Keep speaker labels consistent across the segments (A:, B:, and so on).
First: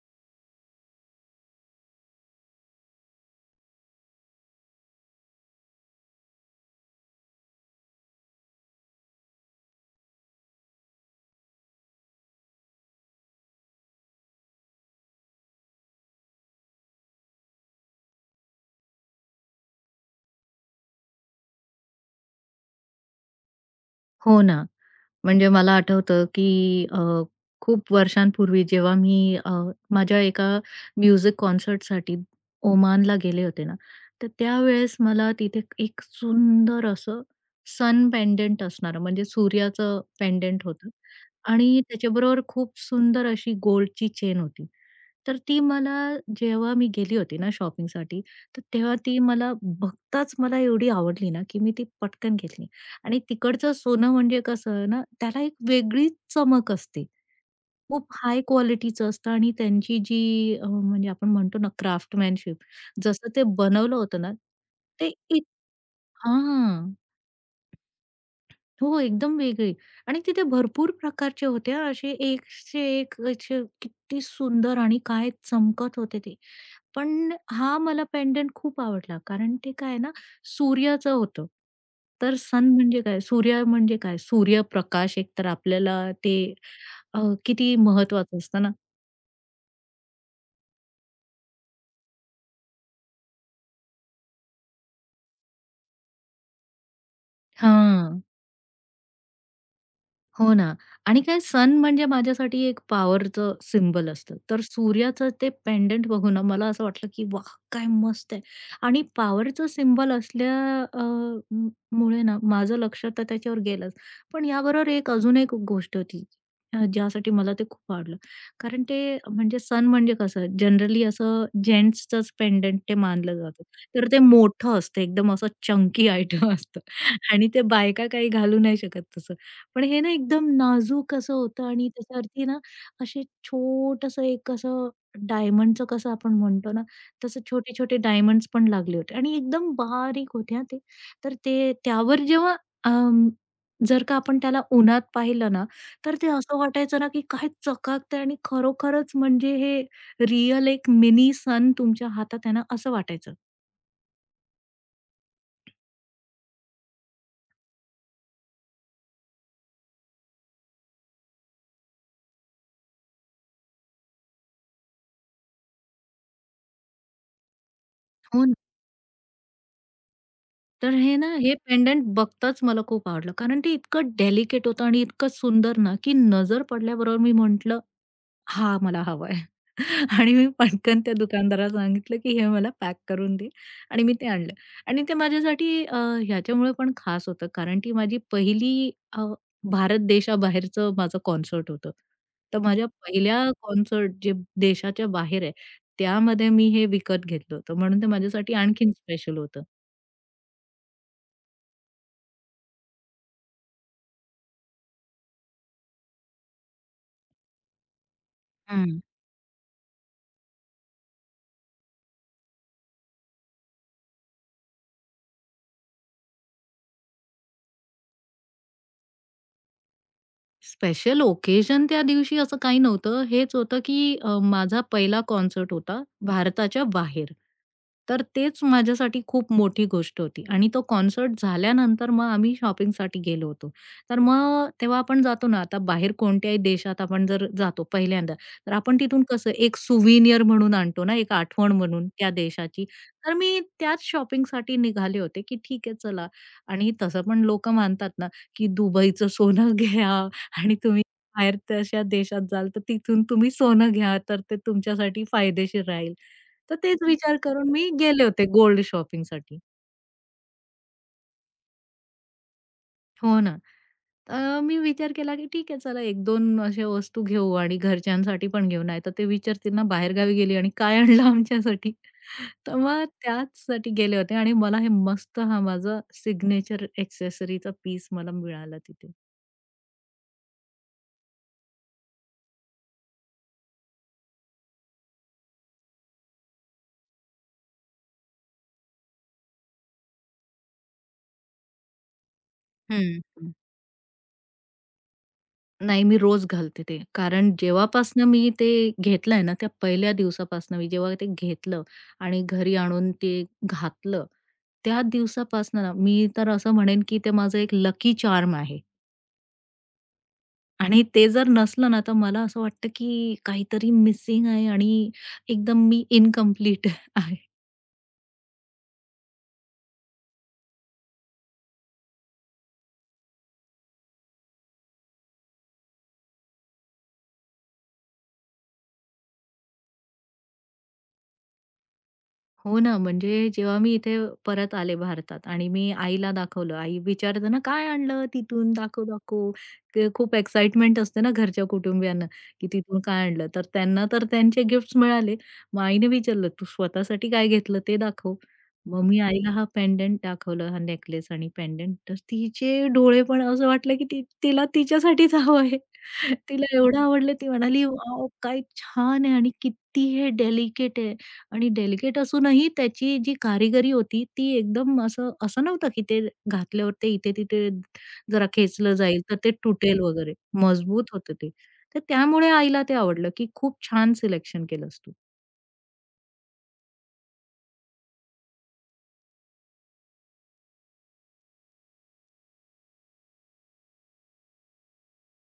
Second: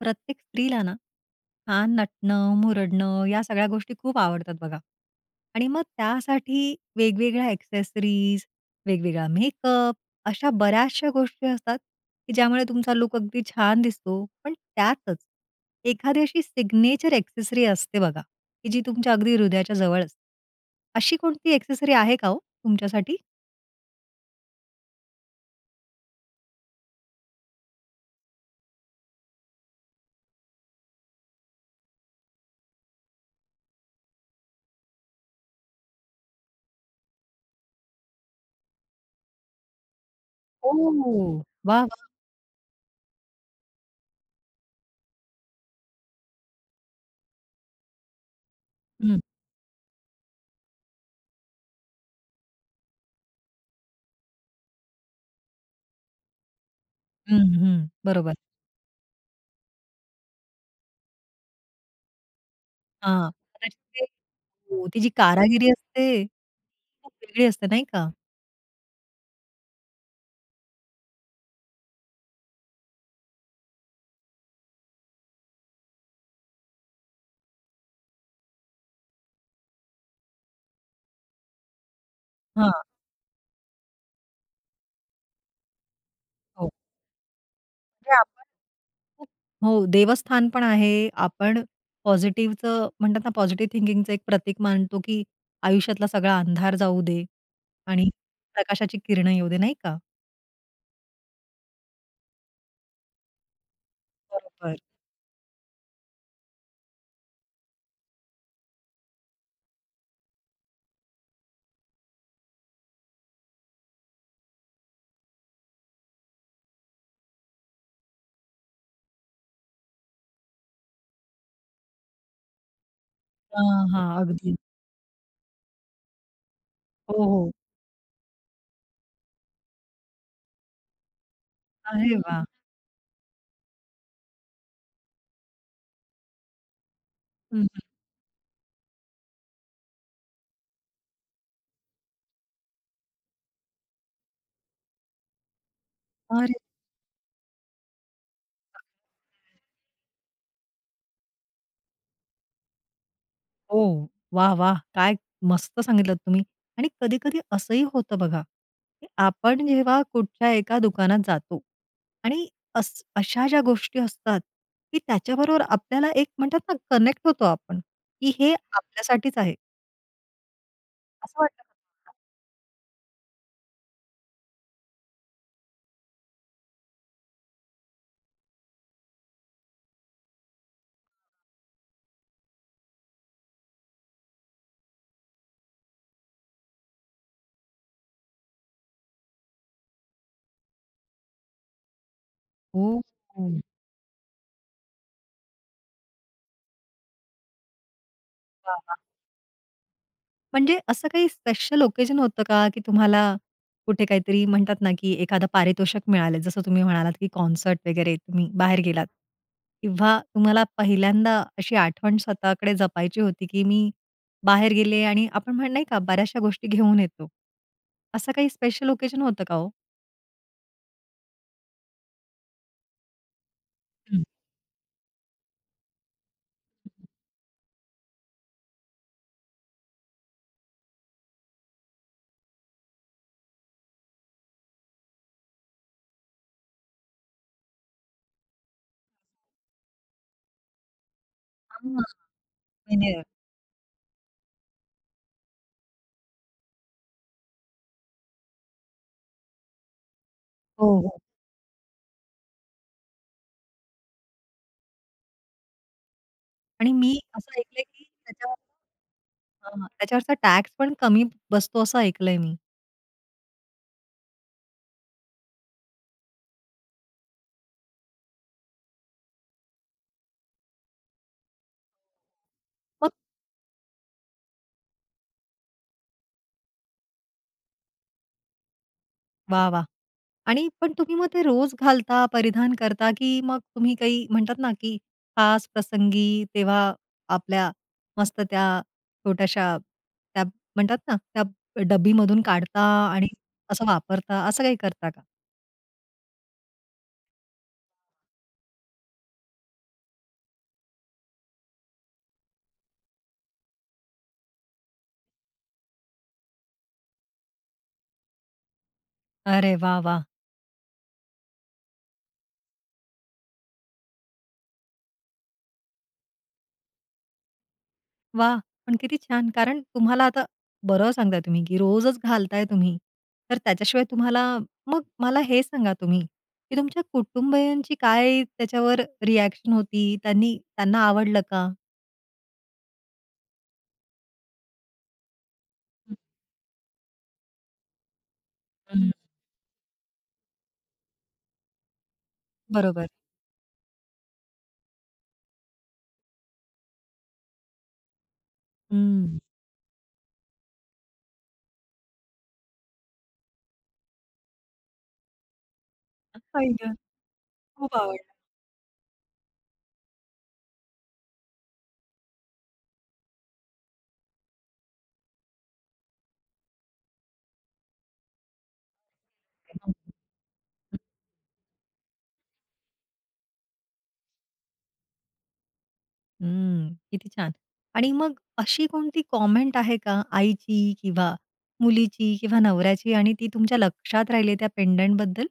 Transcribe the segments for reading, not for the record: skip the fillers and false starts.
A: प्रत्येक स्त्रीला ना, छान नटणं, मुरडणं या सगळ्या गोष्टी खूप आवडतात बघा. आणि मग त्यासाठी वेगवेगळ्या एक्सेसरीज, वेगवेगळा मेकअप अशा बऱ्याचशा गोष्टी असतात, की ज्यामुळे तुमचा लूक अगदी छान दिसतो. पण त्यातच एखादी अशी सिग्नेचर एक्सेसरी असते बघा, की जी तुमच्या अगदी हृदयाच्या जवळ असते. अशी कोणती एक्सेसरी आहे का हो तुमच्यासाठी?
B: हो ना. म्हणजे मला आठवतं, की खूप वर्षांपूर्वी जेव्हा मी माझ्या एका म्युझिक कॉन्सर्टसाठी ओमानला गेले होते ना, तर त्यावेळेस मला तिथे एक सुंदर असं सन पेंडंट असणारं म्हणजे सूर्याचं पेंडेंट
A: ओ!
B: होतं आणि
A: वाह! वाह!
B: त्याच्याबरोबर खूप सुंदर अशी गोल्डची चेन होती. तर ती मला जेव्हा मी गेली होती ना शॉपिंगसाठी, तर तेव्हा ती
A: हं,
B: मला बघताच मला एवढी आवडली ना, की मी ती पटकन घेतली आणि तिकडचं सोनं म्हणजे कसं ना, त्याला एक वेगळीच चमक असते.
A: हं.
B: खूप
A: बरोबर.
B: हाय क्वालिटीचं असतं आणि त्यांची जी म्हणजे आपण म्हणतो ना क्राफ्टमॅनशिप, जसं
A: हां.
B: ते
A: कदाचित
B: बनवलं
A: ते
B: होतं ना,
A: हो, ती जी
B: ते इत
A: कारागिरी असते,
B: हां.
A: खूप वेगळी असते नाही का?
B: हो, एकदम वेगळी आणि तिथे भरपूर प्रकारचे होते हां, असे एकशे एक असे किती सुंदर आणि काय चमकत होते ते. पण हा मला पेंडंट खूप आवडला कारण ते काय आहे ना, सूर्याचं होतं. तर सन
A: हां,
B: म्हणजे काय? सूर्य म्हणजे काय? सूर्यप्रकाश एकतर आपल्याला ते
A: हो.
B: अ, किती
A: म्हणजे
B: महत्वाचं
A: आपण
B: असतं ना.
A: खूप हो, देवस्थान पण आहे. आपण पॉझिटिव्हचं म्हणतात ना, पॉझिटिव्ह थिंकिंगचं एक प्रतीक मानतो, की आयुष्यातला सगळा अंधार जाऊ दे आणि
B: हां.
A: प्रकाशाची किरणं येऊ दे, नाही का?
B: हो ना आणि काय सन म्हणजे माझ्यासाठी एक पॉवरचं सिम्बल असतं. तर
A: बरोबर.
B: सूर्याचं ते पेंडंट बघून ना मला असं वाटलं, की वाह! काय मस्त आहे. आणि पॉवरचं सिम्बॉल असल्या अ, म मुळे ना माझं लक्ष तर त्याच्यावर गेलंच. पण याबरोबर एक अजून एक गोष्ट होती ज्यासाठी मला ते खूप आवडलं. कारण ते म्हणजे सन म्हणजे कसं जनरली असं जेंट्सचंच पेंडंट ते मानलं जातं.
A: हां, हां.
B: तर ते
A: अगदी.
B: मोठं असतं एकदम असं चंकी आयटम असतं
A: हो,
B: आणि
A: हो.
B: ते बायका काही घालू नाही शकत तसं. पण हे ना एकदम नाजूक असं होतं आणि
A: अरे वाह!
B: त्याच्यावरती ना असे छोटंसं एक असं डायमंडचं कसं आपण म्हणतो ना, तसं
A: हं, हं.
B: छोटे-छोटे डायमंड्स पण लागले होते आणि एकदम बारीक होते हां ते. तर ते त्यावर जेव्हा अं, जर का आपण त्याला उन्हात पाहिलं ना, तर ते
A: अरे
B: असं वाटायचं ना, की काय चकाकतंय आणि खरोखरच म्हणजे हे रिअल एक मिनी सन तुमच्या हातात आहे ना, असं वाटायचं.
A: हो. वाह! वाह! काय मस्त सांगितलत तुम्ही. आणि कधी-कधी असंही होतं बघा, की आपण जेव्हा कुठच्या एका दुकानात जातो आणि अस अशा ज्या गोष्टी असतात, की त्याच्याबरोबर आपल्याला एक म्हणतात ना, कनेक्ट होतो आपण, की
B: हो
A: हे
B: ना.
A: आपल्यासाठीच आहे.
B: तर हे ना,
A: असं
B: हे
A: वाटतं का
B: पेंडंट बघताच मला खूप आवडलं. कारण ते इतकं डेलिकेट होतं आणि इतकं सुंदर ना, की नजर पडल्याबरोबर मी म्हटलं, "हा मला हवा आणि मी पटकन त्या दुकानदाराला सांगितलं, की "हे मला पॅक करून दे." आणि मी ते आणलं. आणि ते माझ्यासाठी ह्याच्यामुळे पण खास होतं, कारण ती माझी पहिली अ, भारत देशाबाहेरचं माझं कॉन्सर्ट होतं. तर माझ्या
A: हो,
B: पहिल्या
A: हो.
B: कॉन्सर्ट जे देशाच्या बाहेर आहे, त्यामध्ये मी हे विकत घेतलं होतं. म्हणून ते माझ्यासाठी आणखीन स्पेशल होतं.
A: म्हणजे असं काही स्पेशल ओकेजन होतं का, की तुम्हाला कुठे काहीतरी म्हणतात ना, की एखादं पारितोषिक मिळालं. जसं तुम्ही म्हणालात, की कॉन्सर्ट वगैरे तुम्ही बाहेर गेलात किंवा तुम्हाला पहिल्यांदा अशी आठवण स्वतःकडे जपायची होती, की मी बाहेर गेले आणि आपण म्हण नाही का बऱ्याचशा गोष्टी घेऊन येतो. असं काही स्पेशल ओकेजन होतं का हो?
B: स्पेशल ओकेजन त्या दिवशी असं काही नव्हतं. हेच होतं, की
A: हं.
B: माझा पहिला कॉन्सर्ट होता भारताच्या बाहेर. तर तेच माझ्यासाठी खूप मोठी गोष्ट होती आणि तो कॉन्सर्ट झाल्यानंतर मग आम्ही शॉपिंगसाठी गेलो होतो. तर मग तेव्हा आपण जातो ना, आता बाहेर कोणत्याही देशात आपण जर जातो पहिल्यांदा, तर आपण तिथून कसं एक सुव्हिनिअर म्हणून आणतो ना, एक आठवण
A: हां,
B: म्हणून त्या देशाची.
A: विनर.
B: तर मी त्याच शॉपिंगसाठी निघाले होते, की ठीक आहे चला आणि तसं पण लोकं मानतात ना, की दुबईचं सोनं घ्या आणि
A: हो,
B: तुम्ही
A: हो.
B: बाहेर तशा देशात जाल, तर तिथून तुम्ही सोनं घ्या, तर ते तुमच्यासाठी फायदेशीर राहील. तर
A: आणि
B: तेच
A: मी
B: विचार
A: असं
B: करून
A: ऐकलंय,
B: मी
A: की
B: गेले होते
A: त्याच्यावर
B: गोल्ड शॉपिंगसाठी.
A: हां, त्याच्यावरचा टॅक्स पण कमी बसतो असं ऐकलंय मी.
B: हो ना. तर मी विचार केला, की ठीक आहे चला 1-2 अशा वस्तू घेऊ आणि घरच्यांसाठी पण घेऊ. नाहीतर ते विचारतील ना बाहेरगावी गेली आणि काय आणलं आमच्यासाठी. तर मग
A: मग
B: त्याचसाठी गेले होते आणि मला हे मस्त हा माझा सिग्नेचर एक्सेसरीचा पीस मला मिळाला तिथे.
A: वाह! वाह! आणि पण तुम्ही मग ते रोज घालता, परिधान करता, की मग तुम्ही काही म्हणतात ना, की खास प्रसंगी तेव्हा आपल्या मस्त त्या छोट्याशा त्या म्हणतात ना, त्या डब्बीमधून काढता आणि
B: हं.
A: असं वापरता, असं काही करता का?
B: नाही, मी रोज घालते ते. कारण जेव्हापासनं मी ते घेतलंय ना, त्या पहिल्या दिवसापासनं मी जेव्हा ते घेतलं आणि घरी आणून ते घातलं, त्या दिवसापासनं ना, मी तर असं म्हणेन, की ते माझं एक लकी चार्म आहे.
A: अरे वाह! वाह!
B: आणि ते जर नसलं ना, तर मला असं वाटतं, की काहीतरी मिसिंग आहे आणि एकदम मी इन्कम्प्लीट आहे.
A: वाह! पण किती छान. कारण तुम्हाला आता बरोबर सांगताय तुम्ही, की रोजच घालताय तुम्ही. तर त्याच्याशिवाय तुम्हाला मग मला हे सांगा तुम्ही, की तुमच्या कुटुंबियांची काय त्याच्यावर रिएक्शन होती? त्यांनी त्यांना आवडलं का?
B: हो ना, म्हणजे जेव्हा मी इथे परत आले भारतात आणि मी आईला दाखवलं. आई विचारते ना, "काय आणलं तिथून? दाखव,
A: हं,
B: दाखव." ते खूप एक्साइटमेंट असते ना घरच्या कुटुंबियांना, की तिथून
A: बरोबर.
B: काय आणलं? तर त्यांना तर त्यांचे गिफ्ट्स मिळाले. मग आईने विचारलं, "तू स्वतःसाठी काय घेतलं ते दाखव." मग मी
A: हं.
B: आईला हा पेंडंट दाखवलं, हा नेकलेस आणि पेंडंट. तर तिचे डोळे पण असं वाटलं, की ती तिला तिच्यासाठीच हवं आहे. तिला
A: आई गं!
B: एवढं आवडलं. ती म्हणाली,
A: खूप
B: "वॉव!
A: आवडलं
B: काय छान आहे आणि किती हे डेलिकेट आहे." आणि डेलिकेट असूनही त्याची जी कारिगरी होती ती एकदम असं असं नव्हतं, की ते घातल्यावर ते इथे-तिथे जरा खेचलं जाईल तर ते
A: ते.
B: तुटेल वगैरे. मजबूत होतं ते. तर त्यामुळे आईला ते आवडलं, की खूप छान सिलेक्शन केलंस तू.
A: हं, किती छान. आणि मग अशी कोणती कॉमेंट आहे का आईची किंवा मुलीची किंवा नवऱ्याची आणि ती तुमच्या लक्षात राहिली त्या पेंडंटबद्दल?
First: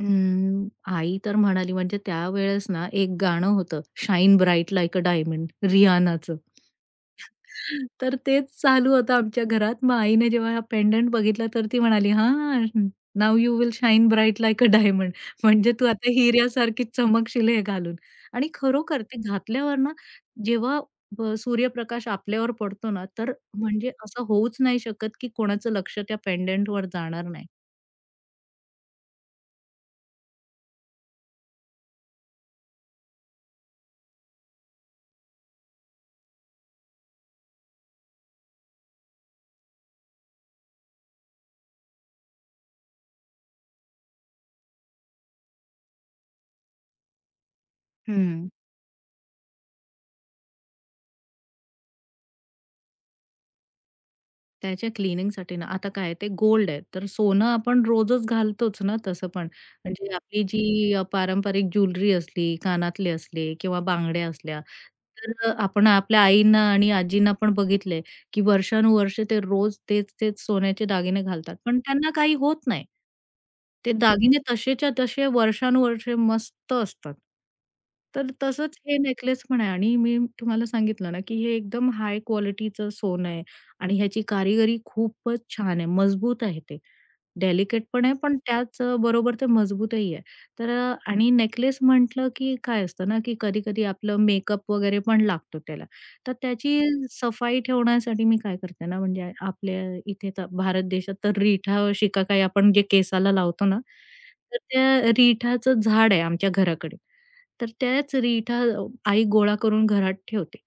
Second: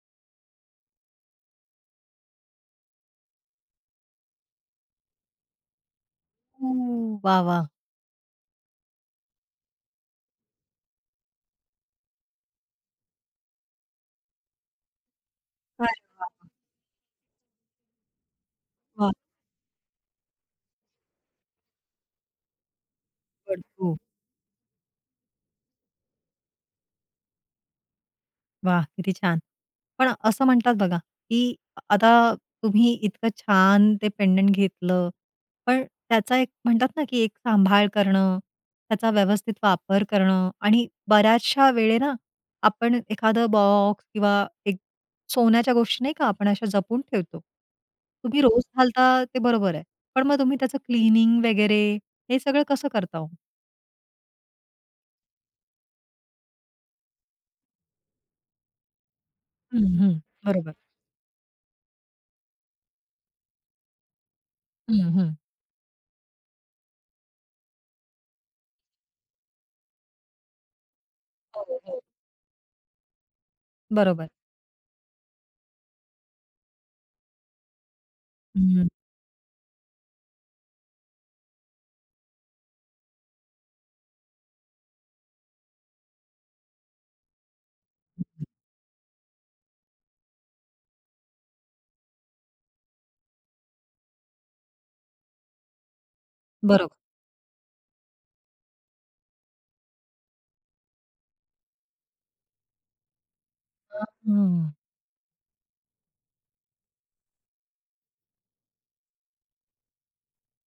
B: अं, आई तर म्हणाली म्हणजे त्यावेळेस ना, एक गाणं होतं shine bright like a diamond रियानाचं.
A: हं. वाह! वाह!
B: तर तेच चालू होतं आमच्या घरात. मग आईने जेव्हा हा पेंडंट बघितला, तर ती म्हणाली, "हां, now you will shine bright like a diamond." म्हणजे तू
A: अरे
B: आता
A: वाह!
B: हिऱ्यासारखी चमकशील हे घालून. आणि खरोखर
A: वाह!
B: ते घातल्यावर ना, जेव्हा ब सूर्यप्रकाश आपल्यावर पडतो ना, तर म्हणजे
A: वाह!
B: असं होऊच नाही शकत, की कोणाचं लक्ष त्या पेंडंटवर जाणार नाही.
A: वा, किती छान. पण असं म्हणतात बघा, की आता तुम्ही इतकं छान ते पेंडंट घेतलं, पण त्याचा एक म्हणतात ना, की एक सांभाळ करणं, त्याचा व्यवस्थित वापर करणं आणि बऱ्याचशा वेळे ना, आपण एखादं बॉक्स किंवा एक सोन्याच्या गोष्टी नाही का आपण अशा जपून ठेवतो. तुम्ही
B: हं.
A: रोज घालता ते बरोबर आहे. पण मग तुम्ही त्याचं क्लीनिंग वगैरे हे सगळं कसं करता हो?
B: त्याच्या क्लीनिंगसाठी ना, आता काय ते गोल्ड आहे, तर सोनं आपण रोजच घालतोच ना तसं पण.
A: हं,
B: म्हणजे
A: हं.
B: आपली
A: बरोबर.
B: जी पारंपरिक ज्वेलरी असली, कानातले असले किंवा बांगड्या असल्या,
A: हं, हं.
B: तर आपण आपल्या आईंना आणि आजींना पण बघितलंय, की वर्षानुवर्ष ते रोज तेच-तेच सोन्याचे दागिने घालतात, पण
A: हो, हो.
B: त्यांना काही होत नाही. ते
A: बरोबर.
B: दागिने तसेच्या तसे वर्षानुवर्षे मस्त असतात. तर
A: हं,
B: तसंच
A: हं.
B: हे नेकलेस पण आहे आणि मी तुम्हाला सांगितलं ना, की हे एकदम हाय क्वालिटीचं सोनं आहे. आणि ह्याची कारिगरी खूपच छान आहे. मजबूत आहे ते. डेलिकेट पण आहे, पण त्याच बरोबर ते मजबूतही आहे. आणि नेकलेस म्हटलं की काय असतं ना, की कधी-कधी आपलं मेकअप वगैरे पण लागतो त्याला. तर त्याची
A: बरोबर.
B: सफाई ठेवण्यासाठी मी काय करते ना, म्हणजे आपल्या इथे तर भारत देशात तर रिठा शिकाकाई आपण जे केसाला लावतो ना,
A: हं.
B: तर त्या रिठाचं झाड आहे आमच्या घराकडे. तर त्याच रिठा आई गोळा करून घरात ठेवते.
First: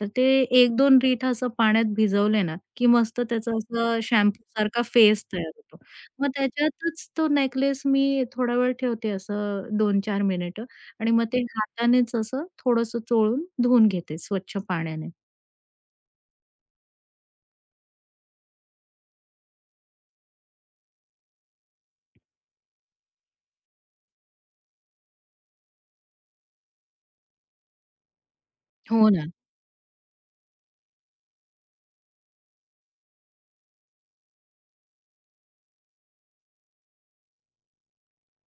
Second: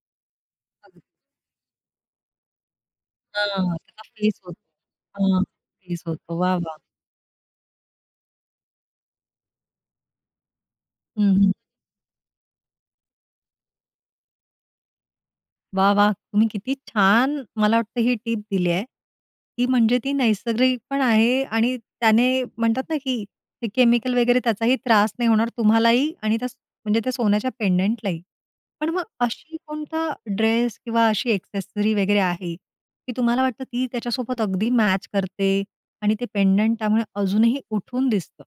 B: तर ते एक दोन रिठा असं पाण्यात भिजवले ना, की मस्त त्याचा
A: हां,
B: असं
A: त्याचा फेस होतो.
B: शॅम्पूसारखा फेस
A: हां,
B: तयार होतो.
A: फेस
B: मग
A: होतो. वाह, वाह!
B: त्याच्यातच तो नेकलेस मी थोडा वेळ ठेवते असं दोन-चार मिनिटं आणि मग
A: हं,
B: ते
A: हं.
B: हातानेच असं थोडंसं चोळून धुवून घेते स्वच्छ पाण्याने.
A: वाह, वाह! तुम्ही किती छान मला वाटतं ही टिप दिली आहे. ती म्हणजे ती नैसर्गिक पण आहे आणि त्याने म्हणतात ना, की ते केमिकल वगैरे त्याचाही त्रास नाही होणार तुम्हालाही आणि त्या म्हणजे त्या सोन्याच्या पेंडंटलाही. पण मग
B: हो ना.
A: अशी कोणता ड्रेस किंवा अशी एक्सेसरी वगैरे आहे, की तुम्हाला वाटतं ती त्याच्यासोबत अगदी मॅच करते आणि ते पेंडंट त्यामुळे अजूनही उठून दिसतं?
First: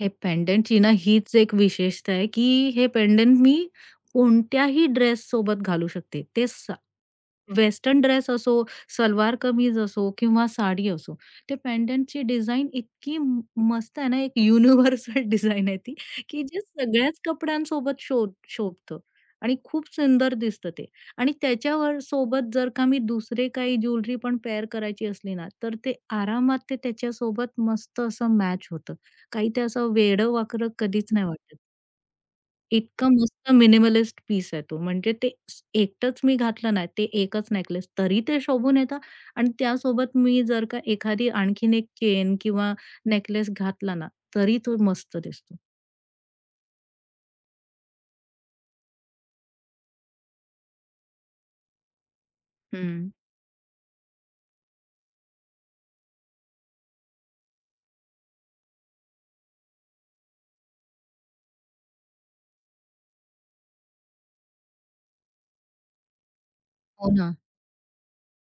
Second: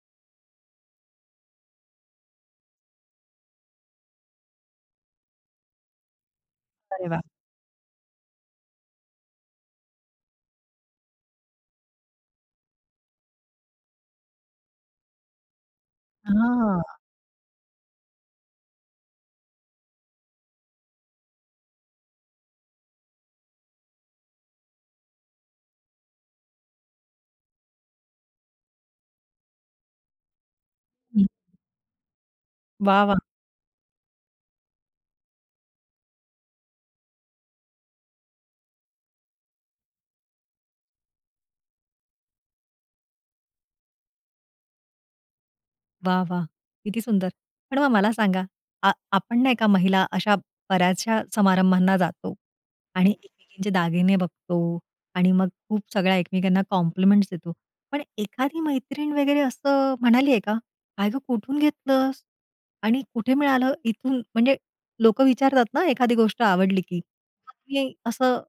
B: हे पेंडंटची ना हीच एक विशेषता आहे, की हे पेंडंट मी कोणत्याही ड्रेससोबत घालू शकते. ते स
A: अरे वाह!
B: वेस्टर्न ड्रेस असो, सलवार कमीज असो किंवा साडी असो. ते पेंडंटची डिझाइन इतकी म मस्त आहे ना, एक युनिव्हर्सल डिझाइन आहे ती, की जे
A: हां.
B: सगळ्याच कपड्यांसोबत शोभतं आणि खूप सुंदर दिसतं ते. आणि त्याच्यावर सोबत जर का मी दुसरे काही ज्वेलरी पण पेअर करायची असली ना, तर ते आरामात ते त्याच्यासोबत मस्त असं मॅच होतं. काही ते असं वेडं-वाकडं कधीच
A: हं.
B: नाही वाटत.
A: वाह,
B: इतका
A: वाह!
B: मस्त मिनिमलिस्ट पीस आहे तो. म्हणजे ते स एकटंच मी घातलं ना, ते एकच नेकलेस तरी ते शोभून येतं आणि त्यासोबत मी जर का एखादी आणखीन एक चेन किंवा नेकलेस घातला ना, तरी तो मस्त दिसतो.
A: वाह, वाह! किती सुंदर. पण मग मला सांगा, आ आपण नाही का महिला अशा बऱ्याचशा समारंभांना जातो आणि
B: हं.
A: एकमेकींचे दागिने बघतो आणि मग खूप सगळ्या एकमेकांना कॉम्प्लिमेंट्स देतो. पण एखादी मैत्रीण वगैरे असं म्हणाली आहे का, "काय गं कुठून घेतलंस?" आणि कुठे मिळालं इथून म्हणजे लोकं विचारतात ना एखादी गोष्ट आवडली की.
B: हो ना.
A: मग तुम्ही असं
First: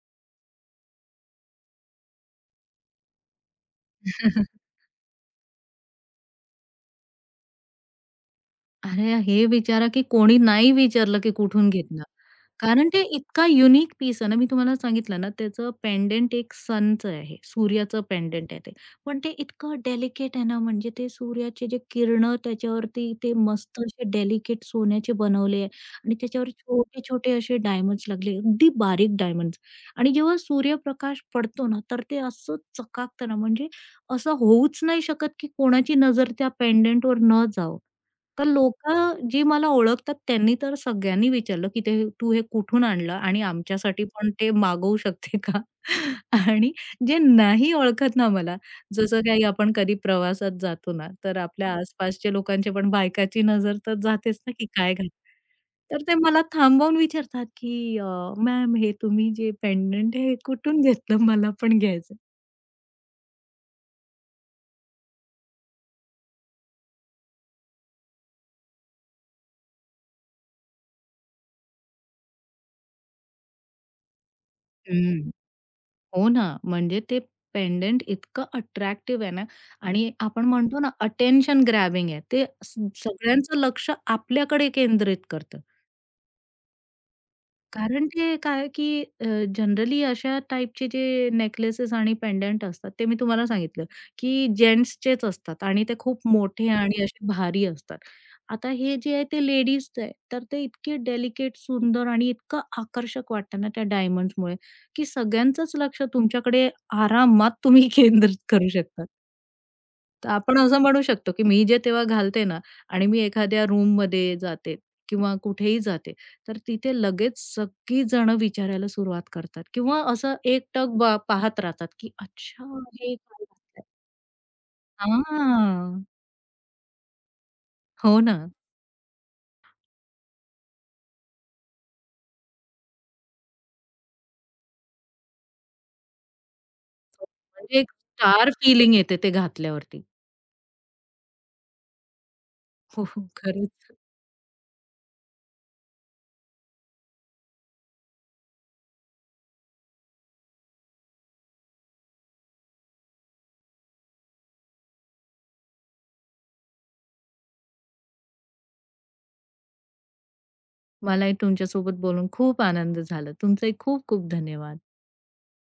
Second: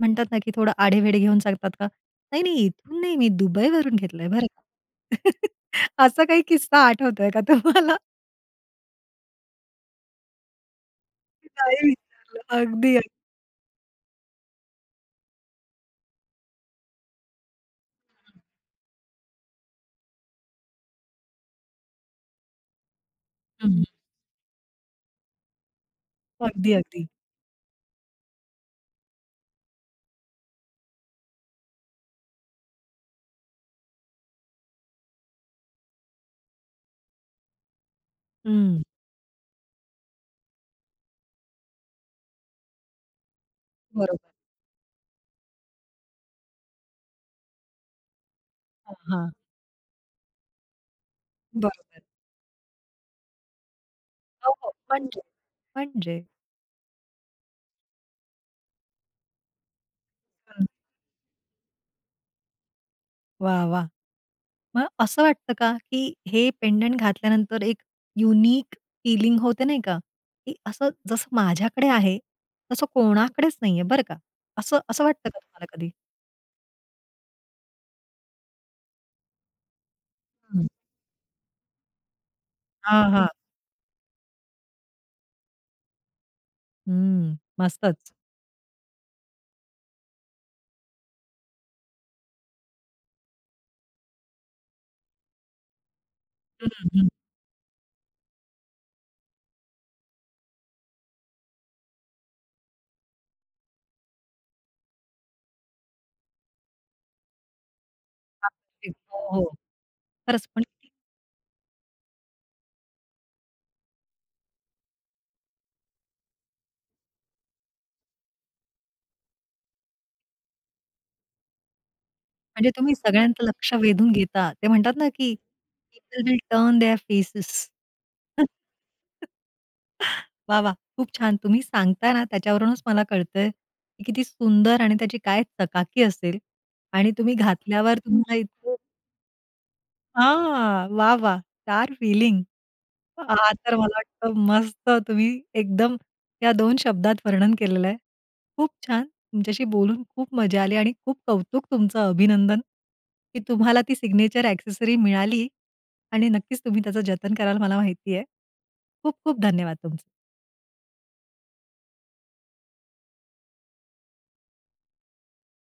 A: म्हणतात ना, की थोडं आढेवेढे घेऊन सांगतात का? "नाही, नाही इथून नाही मी दुबईवरून घेतलंय बरं का." असा काही किस्सा आठवतोय का तुम्हाला?
B: अरे, हे विचारा की कोणी नाही विचारलं की कुठून
A: नाही विचारलं.
B: घेतला? कारण
A: अगदी, अगदी.
B: ते इतका युनिक पीस आहे ना, मी तुम्हाला सांगितलं ना, त्याचं पेंडंट एक सनचं आहे, सूर्याचं पेंडंट आहे ते. पण ते इतकं डेलिकेट आहे ना, म्हणजे ते सूर्याचे जे किरणं त्याच्यावरती ते मस्त
A: हं,
B: असे डेलिकेट सोन्याचे बनवले आहे आणि त्याच्यावर
A: अगदी, अगदी.
B: छोटे-छोटे असे डायमंड्स लागले, अगदी बारीक डायमंड्स आणि जेव्हा सूर्यप्रकाश पडतो ना, तर ते असं चकाकतं ना, म्हणजे असं होऊच नाही शकत, की कोणाची नजर त्या पेंडंटवर न जावो. तर
A: हं.
B: लोकं जी मला ओळखतात त्यांनी तर सगळ्यांनी विचारलं, की "ते तू हे कुठून आणलं आणि आमच्यासाठी
A: बरोबर.
B: पण ते मागवू शकते का?" आणि जे नाही ओळखत ना मला,
A: हां,
B: जसं
A: हां.
B: काही आपण कधी प्रवासात जातो ना, तर आपल्या
A: बरोबर.
B: आसपासच्या लोकांची पण बायकाची नजर तर जातेच
A: हो,
B: ना, की
A: हो.
B: काय घातलं.
A: म्हणजे
B: तर ते
A: म्हणजे.
B: मला थांबवून विचारतात, की मॅम हे तुम्ही जे पेंडंट हे
A: हं.
B: कुठून घेतलं? मला पण घ्यायचं
A: वाह! वाह! मग असं वाटतं का, की हे पेंडंट घातल्यानंतर एक युनिक फीलिंग होते नाही का, की असं जसं माझ्याकडे आहे, तसं कोणाकडेच नाहीये बरं का. असं असं वाटतं का तुम्हाला कधी?
B: हो ना, म्हणजे ते पेंडंट इतकं अट्रॅक्टिव्ह आहे ना आणि आपण
A: हं.
B: म्हणतो ना अटेन्शन ग्रॅबिंग आहे. ते स
A: हां, हां.
B: सगळ्यांचं लक्ष आपल्याकडे केंद्रित करतं.
A: हं,
B: कारण
A: मस्तच.
B: ते काय की जनरली अशा टाईपचे जे नेकलेसेस आणि पेंडंट असतात, ते मी तुम्हाला सांगितलं, की जेंट्सचेच असतात आणि ते खूप
A: हं,
B: मोठे आणि
A: हं.
B: असे भारी असतात. आता हे जे आहे ते लेडीजचं आहे, तर ते इतके डेलिकेट, सुंदर आणि इतकं आकर्षक वाटतं ना त्या डायमंड्समुळे, की सगळ्यांचंच लक्ष तुमच्याकडे आरामात तुम्ही केंद्रित करू शकता.
A: हो, हो.
B: तर
A: खरंच
B: आपण
A: पण
B: असं म्हणू शकतो, की मी जे तेव्हा घालते ना आणि मी एखाद्या रूममध्ये जाते किंवा कुठेही जाते, तर तिथे लगेच सगळी जण विचारायला सुरुवात करतात किंवा असं एकटक पाहत राहतात, की अच्छा
A: म्हणजे तुम्ही
B: हे
A: सगळ्यांचं
B: काय
A: लक्ष
B: घातलंय?
A: वेधून घेता. ते म्हणतात ना, की
B: हां.
A: People will turn their faces.
B: हो ना.
A: वाह, वाह! खूप छान. तुम्ही सांगताय ना, त्याच्यावरूनच मला कळतंय, की किती सुंदर आणि त्याची काय चकाकी असेल आणि तुम्ही
B: म्हणजे एक
A: घातल्यावर तुम्हाला
B: स्टार
A: इतकं
B: फीलिंग येते ते घातल्यावरती.
A: हां, वाह, वाह! Star feeling.
B: हो, हो.
A: हां, तर
B: खरंच.
A: मला वाटतं मस्त तुम्ही एकदम या दोन शब्दात वर्णन केलेलं आहे. खूप छान. तुमच्याशी बोलून खूप मजा आली आणि खूप कौतुक तुमचं अभिनंदन, की तुम्हाला ती सिग्नेचर ॲक्सेसरी मिळाली आणि नक्कीच तुम्ही त्याचं जतन कराल मला माहिती आहे. खूप खूप धन्यवाद तुमचे.
B: मलाही तुमच्यासोबत बोलून खूप आनंद झाला. तुमचेही खूप खूप धन्यवाद.